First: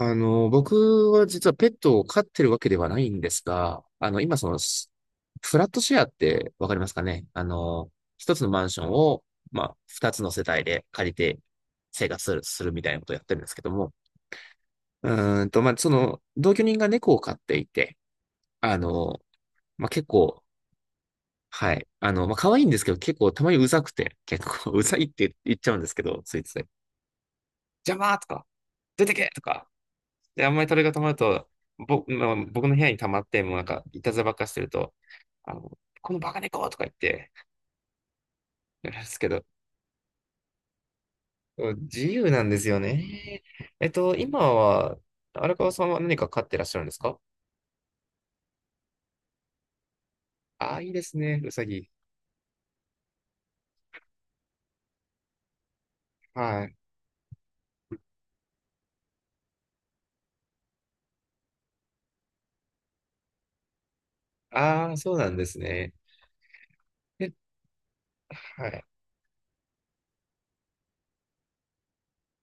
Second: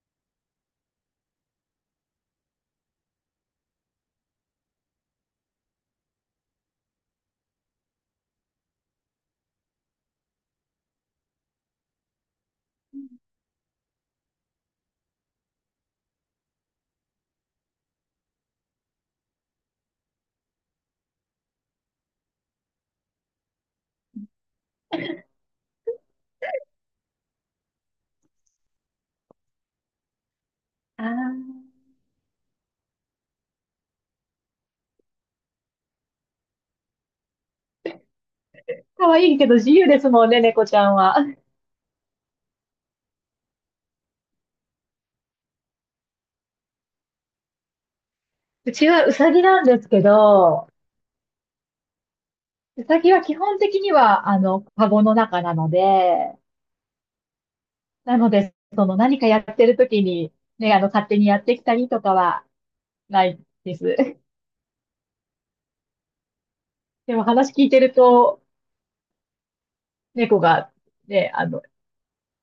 僕は実はペットを飼ってるわけではないんですが、今その、スフラットシェアってわかりますかね一つのマンションを、まあ、二つの世帯で借りて生活するみたいなことをやってるんですけども、うまあ、その、同居人が猫を飼っていて、あの、まあ、結構、はい、まあ、可愛いんですけど、結構たまにうざくて、結構 うざいって言っちゃうんですけど、ついつい、邪魔とか、出てけとか、で、あんまりそれが溜あまあ、ると、まあ、僕の部屋に溜まって、もうなんか、いたずらばっかしてると、あの、このバカ猫とか言って、やるんで可すけ愛いど、けど自由ですもんね、猫ちゃんは。自由なんですよね。えっと、今は、荒川さんは何か飼ってらっしゃるんですか？うちはウサギなんですけど、ああいいですね、うさぎ。ウサギは基本的には、カゴの中なので、はい。なので、その何かやってる時に、ね、勝手にやってきたりとかはないです。ああ、そうなんですね。でもえ、話聞いてると、はい。猫が、ね、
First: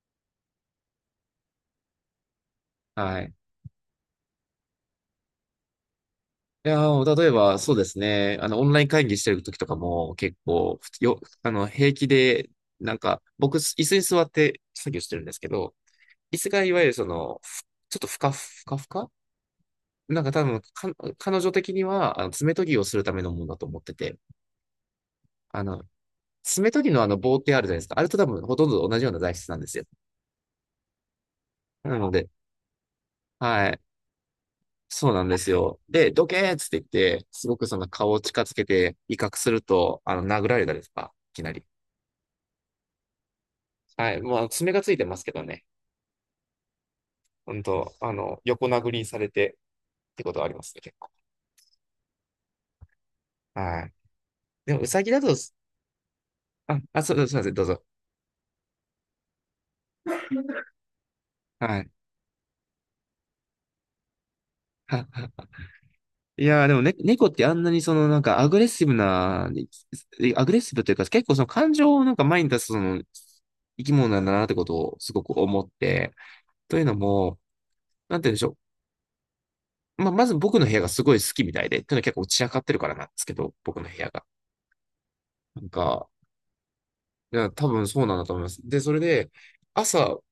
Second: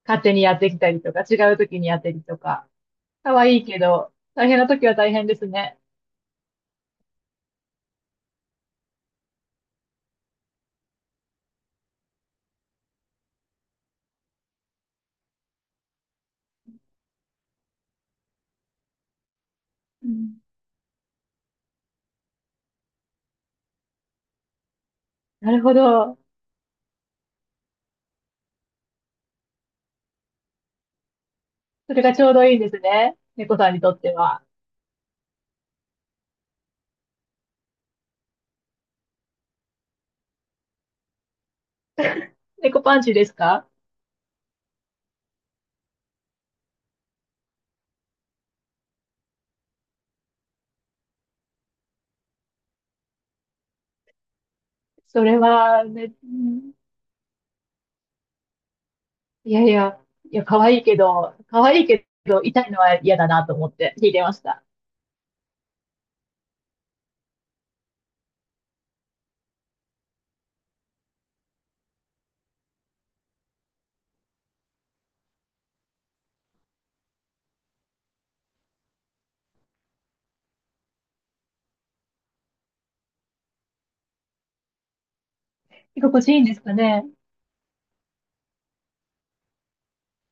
勝手にやってきたりとか、違う時にやってるとか、はい。可愛いけど、大変な時は大変ですね。いやー、例えば、そうですね。オンライン会議してる時とかも、結構、平気で、なんか、僕、椅子に座って作業してるんですけど、椅子がいわゆるその、ちょっとふかふかふか、うなんかん、多分彼女的には、爪研ぎをするためのものだと思ってて、なるあほの、ど。爪研ぎのあの棒ってあるじゃないですか。あれと多分ほとんど同じような材質なんですよ。そなれのがちで、ょうどいいんですね。猫はさんい。にとっては。そうなんですよ。で、どけーっつって、すごくその顔を近づけて威嚇すると、殴られたりとか、いきなり。猫パンチですか？はい。まあ、爪がついてますけどね。本当横殴りにされてってことはありますね、結構。はい。でも、ウサギだそと、れは、ね、うん。あ、あ、そう、すいません、どうぞ。いやいや、いや、可愛いけど、可は愛いい。けど、痛いのは嫌だなと思って聞いてました。はは。いやーでもね、猫ってあんなにそのアグレッシブな、アグレッシブというか結構その感情をなんか前に出すその生き物なんだなってことをすごく思って、というのも、なんて言うんでしょう。まあ、まず僕の部屋がすごい好きみたいで、というのは結構散らかってるからなんですけど、僕の部屋が。なんか、心地いいんですかね？いや多分そうなんだと思います。で、それで、朝、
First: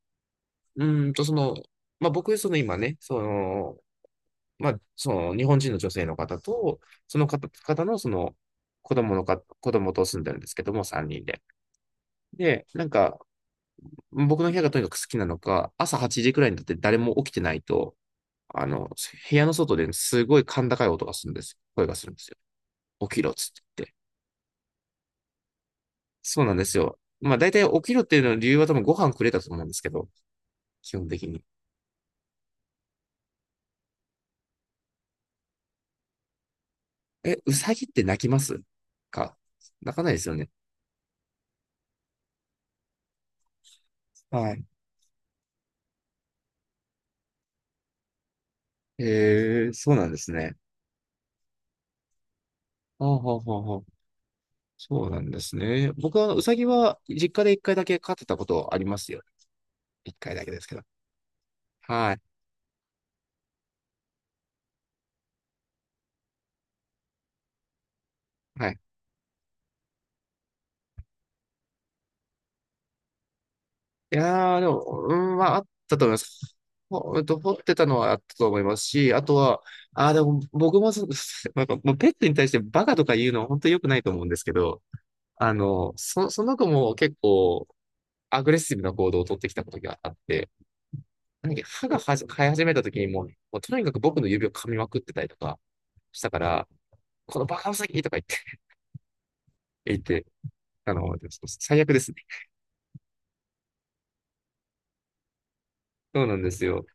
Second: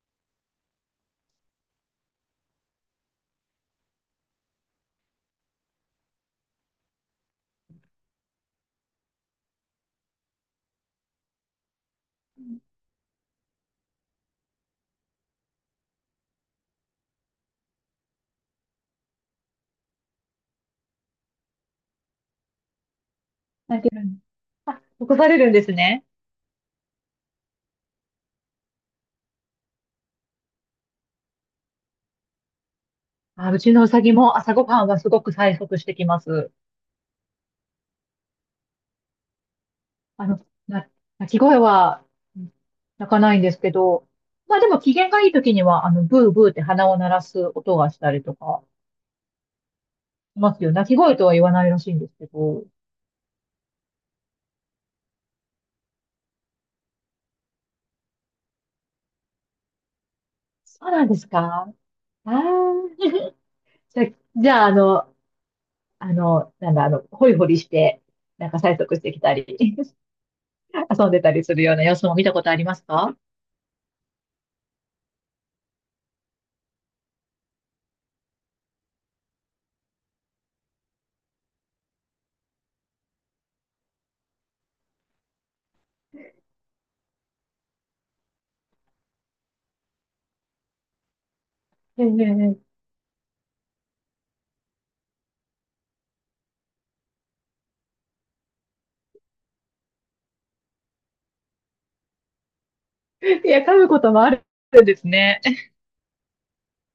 ーんとその、まあ僕、今ね、まあ、その日本人の女性の方と、方のその子供と住んでるんですけども、3人で。で、なんか、僕の部屋がとにかく好きなのか、朝8時くらいになって誰も起きてないと、あの、部屋の外ですごい甲高い音がするんです。声がするんですよ。起きろっつって言泣っいて。てるんあ、起こされるんですね。そうなんですよ。まあ、大体起きろっていうの理由は多分ご飯くれたと思うんですけど、基本的に。あ、うちのうさぎも朝ごはんはすごく催促してきます。え、うさぎって泣きますか？泣かないであすよの、ね。な、鳴き声は、うん、鳴かないんですけど、はまあい。でも機嫌がいい時には、ブーブーって鼻を鳴らす音がしたりとかへ、そうなんですしまね。すよ。鳴き声とは言わないらしいんですけど。ほうほうほうほう。そうなんですね。僕は、あのうさぎは、実家で一回だけ飼ってたことありますよ。一回だけですけど。そうなんですか？はい。ああー。じゃ、じゃあ、なんだ、ホイホリして、なんかは催い。促してきたり、遊んでたりするような様子も見たことありますか？いやー、でも、うん、まあ、あったと思います。うんと、掘ってたのはあったと思いますし、あとは、あー、でも、僕もそ、なんか、もうペットに対してバカとか言うのは本当に良くないと思うんですけど、あの、その子も結構、アグレッシブな行動を取ってきたことがあって、なんか歯がえはじ生ええ、始めた時にもう、もうとにかく僕の指を噛みまくってたりとかしたから、このバカウサギとか言って、あの、最悪ですね。いや、噛むこともあるんですね。そうなんですよ。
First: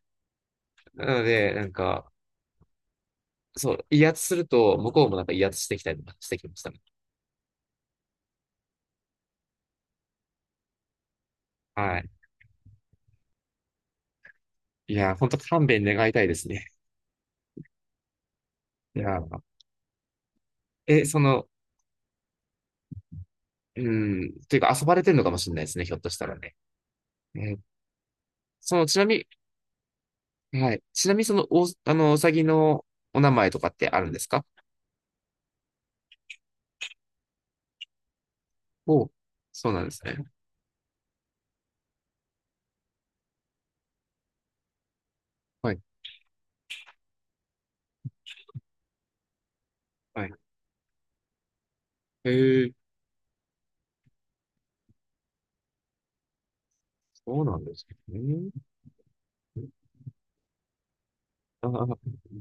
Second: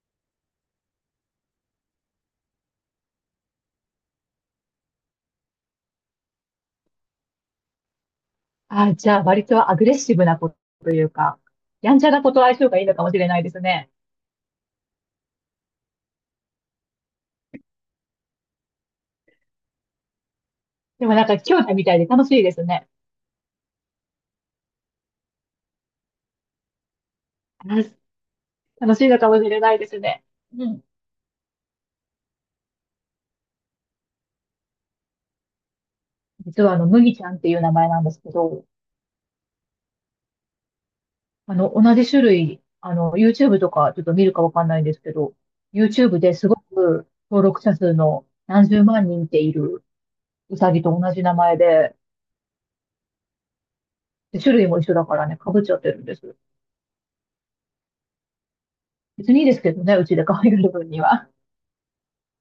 なので、なんか、そう、威圧すると、向こうもなんか威圧してきたりとかしてきましたね。あ、じゃあ、割とアグレッシブな子というか、やはんちい。ゃな子と相性がいいのかもしれないですね。いや、本当勘弁願いたいですね。いや、え、でもそなんか、の、兄弟みたいで楽しいですね。うん、というか遊ばれてるのかもしれないですね、ひょっとしたらね。えー、あ、その、楽ちしないのみかもしれないですね。に、うはん。い。ちなみに、その、あの、うさぎのお名前とかってあるんですか？実は麦ちゃんっていう名前なんですけど、おう、そうなんですね。同じ種類、YouTube とかちょっと見るかわかんないんですけど、はい。YouTube ですごく登録者数の何十万人っているはい。ウサギと同じ名前で、えー、で種類も一緒だからね、被っちゃってるんです。そうなんですね。別にいいですけどね、うちで可愛がる分には。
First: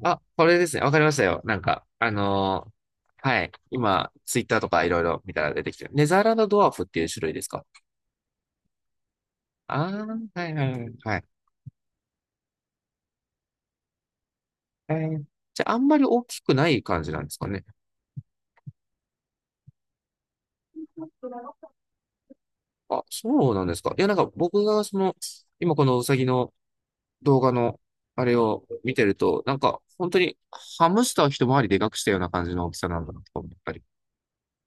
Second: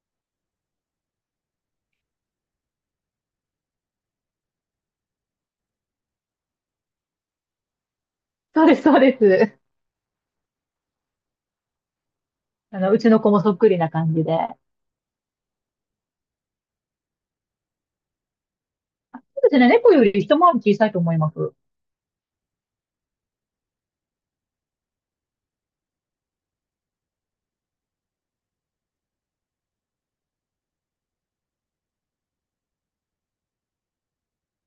あ、あ、これですね。わかりましたよ。なんか、あのー、はい。今、ツイッターとかいろいろ見たら出てきてる。ネザーランドドワーフっていう種類ですか？ そうです、そうです。ああー、はいはいはい。はい。うちの子もそっくりな感じで。えー、じゃあ、あんまり大きくない感じなんですかね。そうですね、猫より一回り小さいと思います。ああ、そうなんですか。いや、なんか僕がその、今このウサギの動画の、あれを見てると、なんか、本当に、ハムスターを一回りでかくしたような感じの大きさなんだなと思ったり。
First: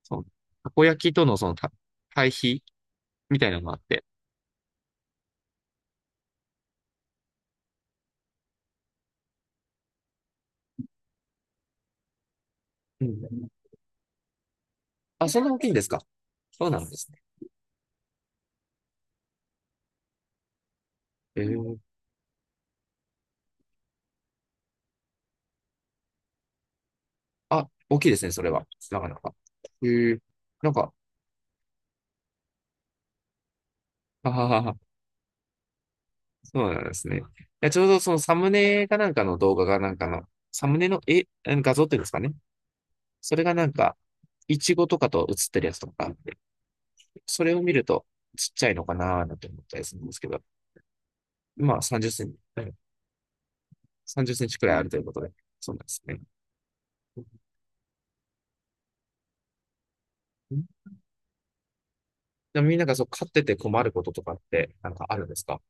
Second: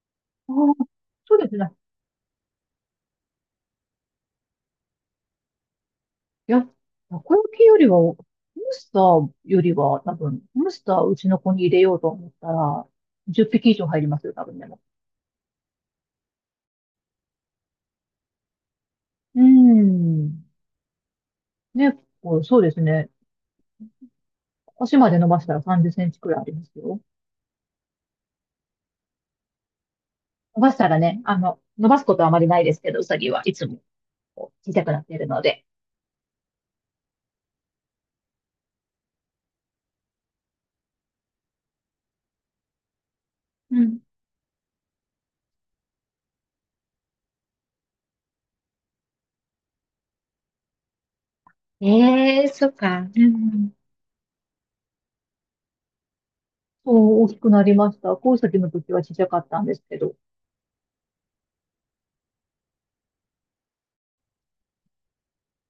そう。たこー、焼きとそのうそでのすたね。対比みたいなのがあって。いや、たこ焼きよりは、ハムスターよりは、多分、ハムスターうちの子に入れようと思ったら、うん、10匹以上入りますよ、多分でも。あ、そんな大きいんですか？そうなんですね。うーん。えー、ね、こう、そうですね。足まで伸ばしたら30センチくらいありますよ。あ、大きいですね、それは。なかなか。えー、伸なばんしたか、らね、伸ばすことはあまりないですけど、うさぎはいつもははこはう小は、さくなっているので。そうなんですね。いや、ちょうどそのサムネかなんかの動画がなんかの、サムネの絵、あの画像っていうんですかね。それがなんか、イチゴとかと写ってるやつとかあって、それを見るとちっちゃいのかなーなんて思ったりするんですけど、まあ30センチ、うん、うん、さんじゅっセンチくらいあるということで、そうなんですね。そう、大きくなりました。コウサギの時は小さかったんですけど、うん、でもみんながそう飼ってて困ることとかってなんかあるんですか？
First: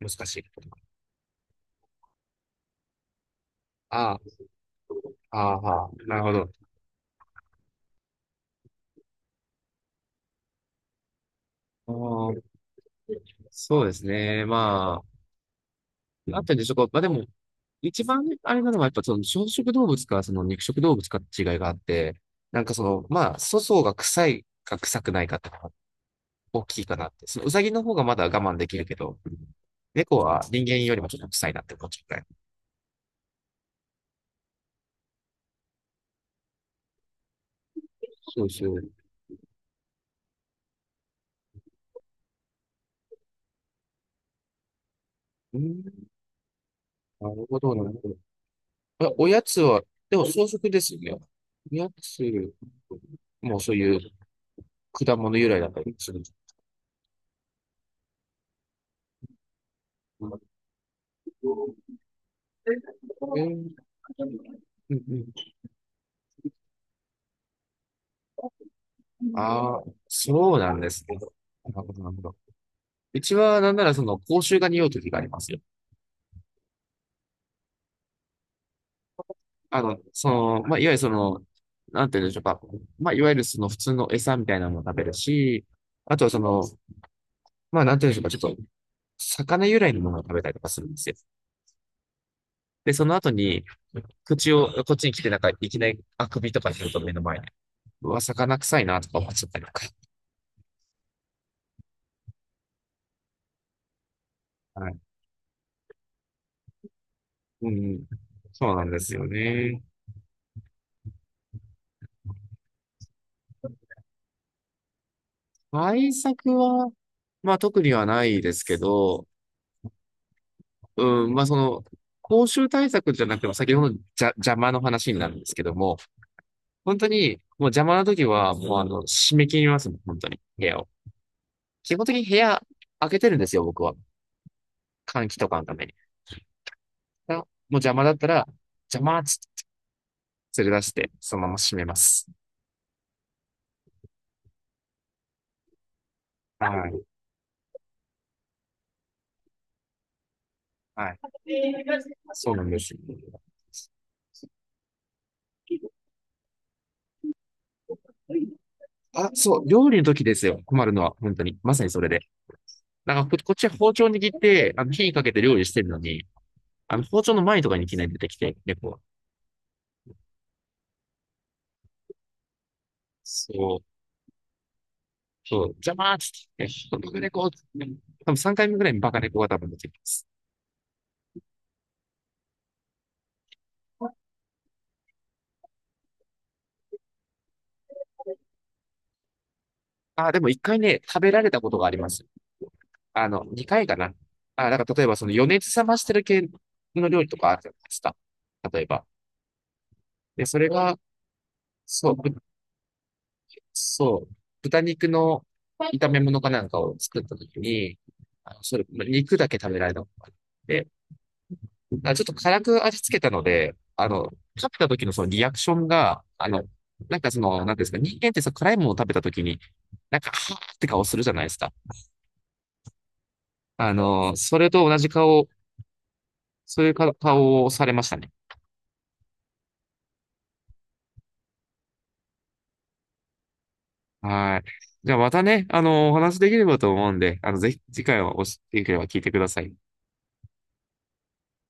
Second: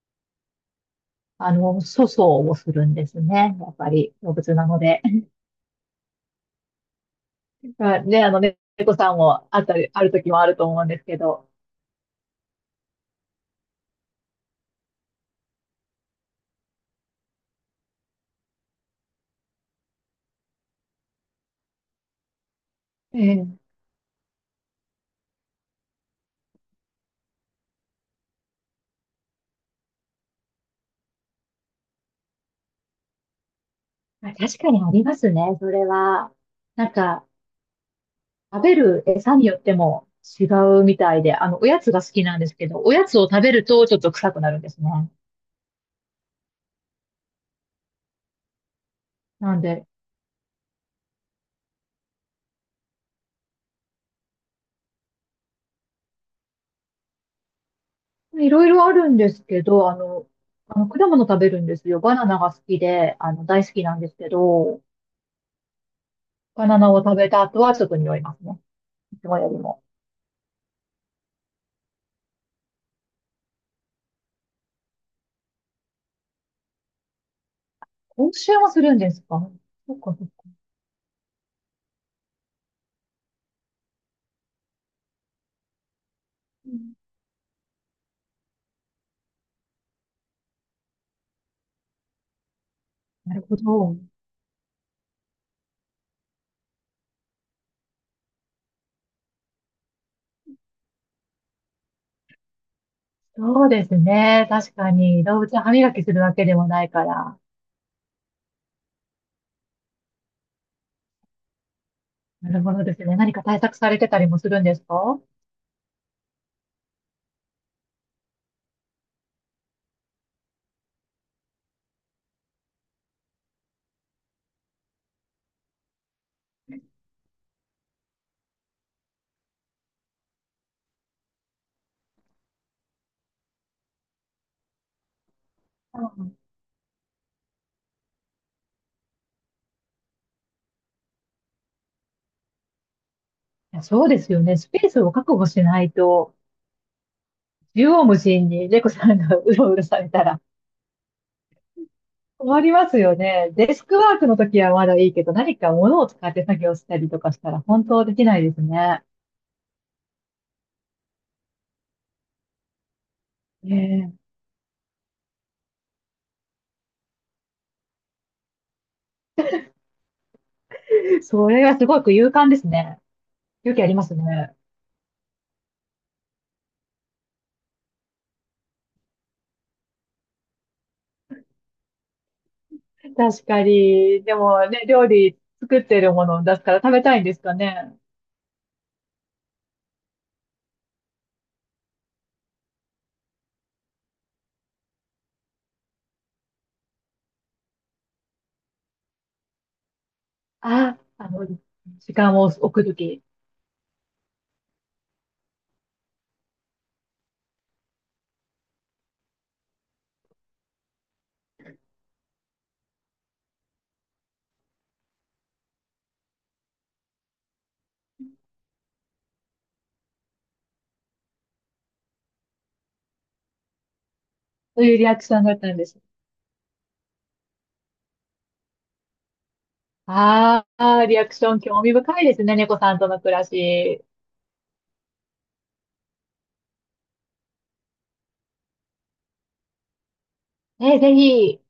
難しいこととか。粗相をするんですね。やっぱりあ、動物なので。ああ、はあ、なるほど。まあね、ね猫さんもあったり、ある時もあると思うんですけど。あー、そうですね。まあ、あったんでしょうか。まあでも、一番あれなのは、やっぱその草食動物か、その肉食動物かって違いがあって、なんかその、えまあ、粗え。相が臭いか臭くないかってのが大きいかなって。そのウサギの方がまだ我慢できるけど、猫は人間よりもちょっと臭いなって思っちゃうくらい。あ、確かにありますね、それは。なんか、そう食そべう。る餌によっても違うみたいで、おやつが好きなんですけど、おやつを食べるとちょっと臭くなるんですね。うん、なるほど、なるほど。あ、おやなつんは、で、でも草食ですよね。おやつもうそういう果物由来だったりする。いろいろあるんですけど、果物食べるんですよ。バナナが好きで、う大ん、好きなんですけど、うん、バナナを食べた後はちょっと匂いますね。いつうもん。よりああ、も。そうなんですね。なるほど、なるほど。うちは、なんなら、その、口臭が匂う時がありますよ。今週もするんですか？そっかそっか。まあ、いわゆるその、なんて言うんでしょうか。まあ、いわゆるその、普通の餌みたいなのも食べるし、あとはその、うん、まあ、なんて言うんでしょうか。ちょっと、魚由来のものを食べたりとかするんですよ。で、その後なるほに、ど。口を、こっちに来て、なんか、いきなり、あくびとかすると目の前に、うわ、魚臭いな、とか思っちゃったりとか。そうですね。確はかい。に、動物は歯磨きするわけでもないから。うん。そうなんですよね。なるほどですね。何か対策されてたりもするんですか？対策は、まあ特にはないですけど、うん、まあその、公衆対策じゃなくても、先ほどのじゃ邪魔の話になるんですけども、本当に、もう邪魔な時は、もうあの、締め切りますもん、本当に、部屋を。基本的に部屋開けてるんですよ、僕は。換気とかのために。だうかん、らもう邪魔だったら、邪魔っつって連れ出して、そのまま閉めます。いや、そうですよね。スペースを確保しないと、はい。縦横無尽に猫さんが うろうろされたらはい。そう困なんりでます。すよね。デスクワークの時はまだいいけど、何か物を使って作業したりとかしたら本当できないですね。あ、そう、料理の時ですよ、困るのは、本当に。まさにそれで。こっちは包丁え握って、火かけて料理してるのに、包丁の前とかにいきなり出てきて、猫は。え、それはすごく勇敢ですね。勇そ気う、ありますね。そう、邪魔ーっつって、バカ猫つ多分3回目ぐらいにバカ猫が多分出てきます。確かに。でもね、料理作ってるものを出すから食べたいんですかね？あー、でも1回ね、食べられたことがあります。あの、2回かな。あー、なんか例えばその余熱冷ましてる系の料理とかあるじゃないですか。例えば。で、それが、あ、そ時う、ぶ間を置くとき、そう、豚肉の炒め物かなんかを作ったときに、あの、それ、ま肉だけ食べられたことがあって、あ、ちょっと辛く味付けたので、食べた時のそのリアクションが、あの、なんかその、なんていうんですか、人間ってさ、辛いものを食べた時に、なんか、はーって顔するじゃないですか。あの、それそうとい同うリじアクション顔、だったんです。そういう顔をされましたね。ああ、リアクション興味深いですね、猫さんとの暮らし。はい。じゃあまたね、あの、お話できればと思うんで、あの、ぜひ次回はおし、できれば聞いてください。え、ぜひ、